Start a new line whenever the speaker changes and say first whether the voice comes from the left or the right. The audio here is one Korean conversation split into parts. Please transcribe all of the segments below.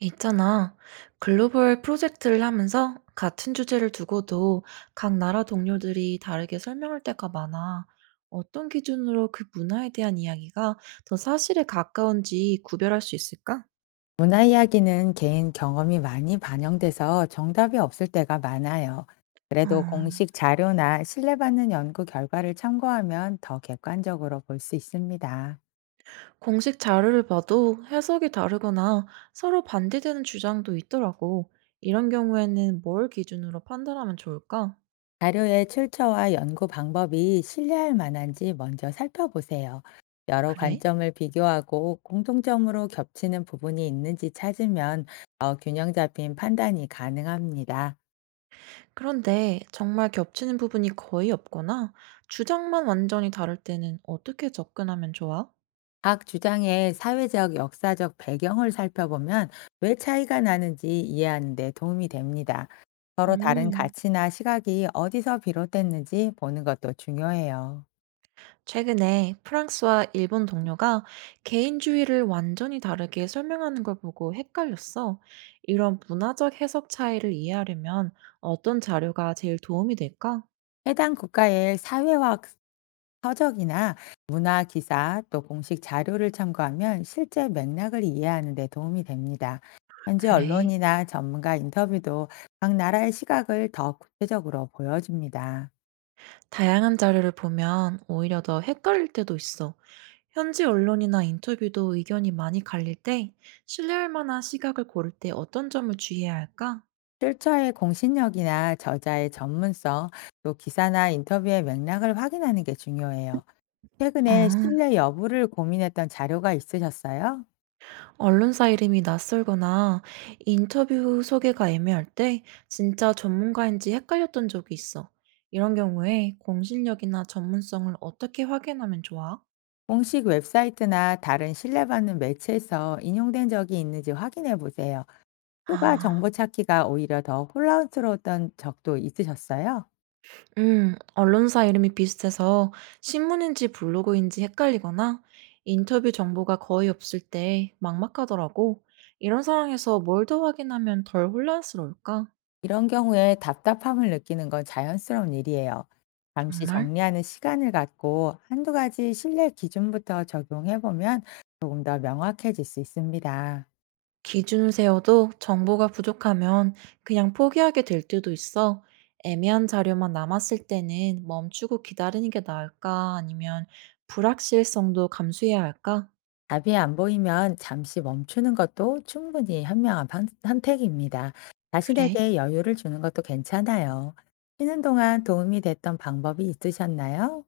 right: 있잖아. 글로벌 프로젝트를 하면서 같은 주제를 두고도 각 나라 동료들이 다르게 설명할 때가 많아. 어떤 기준으로 그 문화에 대한 이야기가 더 사실에 가까운지 구별할 수 있을까?
left: 문화 이야기는 개인 경험이 많이 반영돼서 정답이 없을 때가 많아요.
right: 어,
left: 그래도 공식 자료나 신뢰받는 연구 결과를 참고하면 더 객관적으로 볼 수 있습니다.
right: 공식 자료를 봐도 해석이 다르거나 서로 반대되는 주장도 있더라고. 이런 경우에는 뭘 기준으로 판단하면 좋을까?
left: 자료의 출처와 연구 방법이 신뢰할 만한지 먼저 살펴보세요. 여러
right: 그래?
left: 관점을 비교하고 공통점으로 겹치는 부분이 있는지 찾으면 더 균형 잡힌 판단이 가능합니다.
right: 그런데 정말 겹치는 부분이 거의 없거나 주장만 완전히 다를 때는 어떻게 접근하면 좋아?
left: 각 주장의 사회적, 역사적 배경을 살펴보면 왜 차이가 나는지 이해하는 데 도움이 됩니다. 서로 다른
right: 음,
left: 가치나 시각이 어디서 비롯됐는지 보는 것도 중요해요.
right: 최근에 프랑스와 일본 동료가 개인주의를 완전히 다르게 설명하는 걸 보고 헷갈렸어. 이런 문화적 해석 차이를 이해하려면 어떤 자료가 제일 도움이 될까?
left: 해당 국가의 사회학 서적이나 문화 기사 또 공식 자료를 참고하면 실제 맥락을 이해하는 데 도움이 됩니다. 현지
right: 그래.
left: 언론이나 전문가 인터뷰도 각 나라의 시각을 더 구체적으로 보여줍니다.
right: 다양한 자료를 보면 오히려 더 헷갈릴 때도 있어. 현지 언론이나 인터뷰도 의견이 많이 갈릴 때 신뢰할 만한 시각을 고를 때 어떤 점을 주의해야 할까?
left: 출처의 공신력이나 저자의 전문성, 또 기사나 인터뷰의 맥락을 확인하는 게 중요해요. 최근에
right: 아,
left: 신뢰 여부를 고민했던 자료가 있으셨어요?
right: 언론사 이름이 낯설거나 인터뷰 소개가 애매할 때 진짜 전문가인지 헷갈렸던 적이 있어. 이런 경우에 공신력이나 전문성을 어떻게 확인하면 좋아?
left: 공식 웹사이트나 다른 신뢰받는 매체에서 인용된 적이 있는지 확인해 보세요. 추가
right: 아.
left: 정보 찾기가 오히려 더 혼란스러웠던 적도 있으셨어요?
right: 언론사 이름이 비슷해서 신문인지 블로그인지 헷갈리거나 인터뷰 정보가 거의 없을 때 막막하더라고. 이런 상황에서 뭘 더 확인하면 덜 혼란스러울까?
left: 이런 경우에 답답함을 느끼는 건 자연스러운 일이에요. 잠시
right: 정말?
left: 정리하는 시간을 갖고 한두 가지 신뢰 기준부터 적용해 보면 조금 더 명확해질 수 있습니다.
right: 기준을 세워도 정보가 부족하면 그냥 포기하게 될 때도 있어. 애매한 자료만 남았을 때는 멈추고 기다리는 게 나을까? 아니면 불확실성도 감수해야 할까?
left: 답이 안 보이면 잠시 멈추는 것도 충분히 현명한 선택입니다.
right: 그래?
left: 자신에게 여유를 주는 것도 괜찮아요. 쉬는 동안 도움이 됐던 방법이 있으셨나요?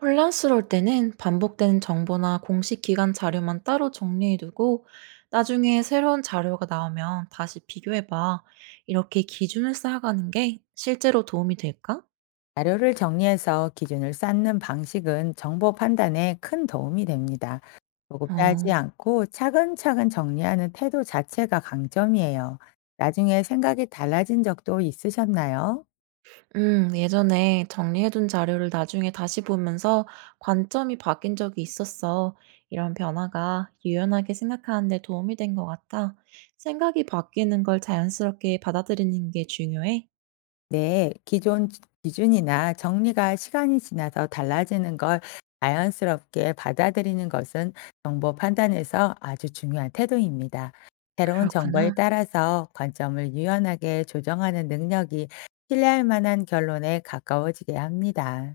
right: 혼란스러울 때는 반복되는 정보나 공식 기관 자료만 따로 정리해두고 나중에 새로운 자료가 나오면 다시 비교해봐. 이렇게 기준을 쌓아가는 게 실제로 도움이 될까?
left: 자료를 정리해서 기준을 쌓는 방식은 정보 판단에 큰 도움이 됩니다.
right: 어,
left: 조급해하지 않고 차근차근 정리하는 태도 자체가 강점이에요. 나중에 생각이 달라진 적도 있으셨나요?
right: 예전에 정리해둔 자료를 나중에 다시 보면서 관점이 바뀐 적이 있었어. 이런 변화가 유연하게 생각하는 데 도움이 된 것 같아. 생각이 바뀌는 걸 자연스럽게 받아들이는 게 중요해.
left: 네, 기존 기준이나 정리가 시간이 지나서 달라지는 걸 자연스럽게 받아들이는 것은 정보 판단에서 아주 중요한 태도입니다. 새로운 정보에
right: 그렇구나.
left: 따라서 관점을 유연하게 조정하는 능력이 신뢰할 만한 결론에 가까워지게 합니다.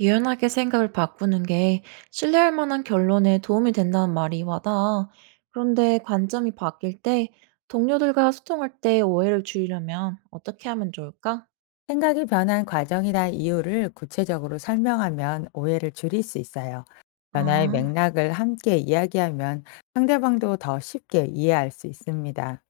right: 유연하게 생각을 바꾸는 게 신뢰할 만한 결론에 도움이 된다는 말이 와닿아. 그런데 관점이 바뀔 때 동료들과 소통할 때 오해를 줄이려면 어떻게 하면 좋을까?
left: 생각이 변한 과정이나 이유를 구체적으로 설명하면 오해를 줄일 수 있어요. 변화의
right: 아,
left: 맥락을 함께 이야기하면 상대방도 더 쉽게 이해할 수 있습니다.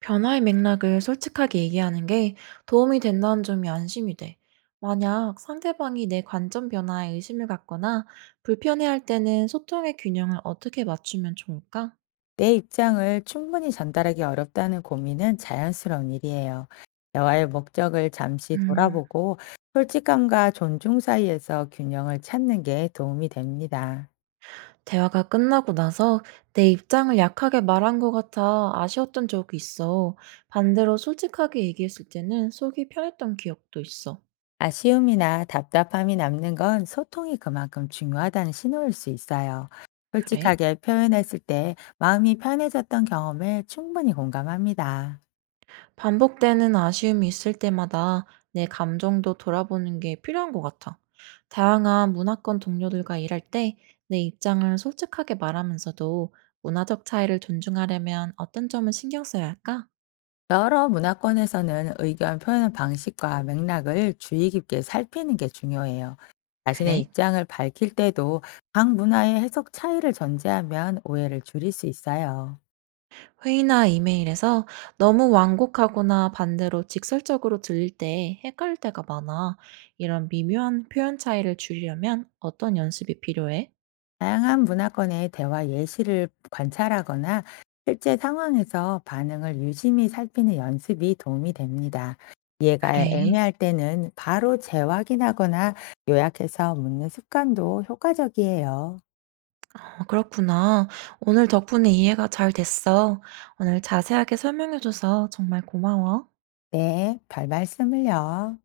right: 변화의 맥락을 솔직하게 얘기하는 게 도움이 된다는 점이 안심이 돼. 만약 상대방이 내 관점 변화에 의심을 갖거나 불편해할 때는 소통의 균형을 어떻게 맞추면 좋을까?
left: 내 입장을 충분히 전달하기 어렵다는 고민은 자연스러운 일이에요. 대화의 목적을 잠시
right: 음.
left: 돌아보고 솔직함과 존중 사이에서 균형을 찾는 게 도움이 됩니다.
right: 대화가 끝나고 나서 내 입장을 약하게 말한 것 같아 아쉬웠던 적이 있어. 반대로 솔직하게 얘기했을 때는 속이 편했던 기억도 있어.
left: 아쉬움이나 답답함이 남는 건 소통이 그만큼 중요하다는 신호일 수 있어요.
right: 그래?
left: 솔직하게 표현했을 때 마음이 편해졌던 경험에 충분히 공감합니다.
right: 반복되는 아쉬움이 있을 때마다 내 감정도 돌아보는 게 필요한 것 같아. 다양한 문화권 동료들과 일할 때 내 입장을 솔직하게 말하면서도 문화적 차이를 존중하려면 어떤 점을 신경 써야 할까?
left: 여러 문화권에서는 의견 표현 방식과 맥락을 주의 깊게 살피는 게 중요해요. 자신의
right: 그래?
left: 입장을 밝힐 때도 각 문화의 해석 차이를 전제하면 오해를 줄일 수 있어요.
right: 회의나 이메일에서 너무 완곡하거나 반대로 직설적으로 들릴 때 헷갈릴 때가 많아. 이런 미묘한 표현 차이를 줄이려면 어떤 연습이 필요해?
left: 다양한 문화권의 대화 예시를 관찰하거나 실제 상황에서 반응을 유심히 살피는 연습이 도움이 됩니다. 이해가
right: 그래.
left: 애매할 때는 바로 재확인하거나 요약해서 묻는 습관도 효과적이에요.
right: 그렇구나. 오늘 덕분에 이해가 잘 됐어. 오늘 자세하게 설명해줘서 정말 고마워.
left: 네, 별 말씀을요.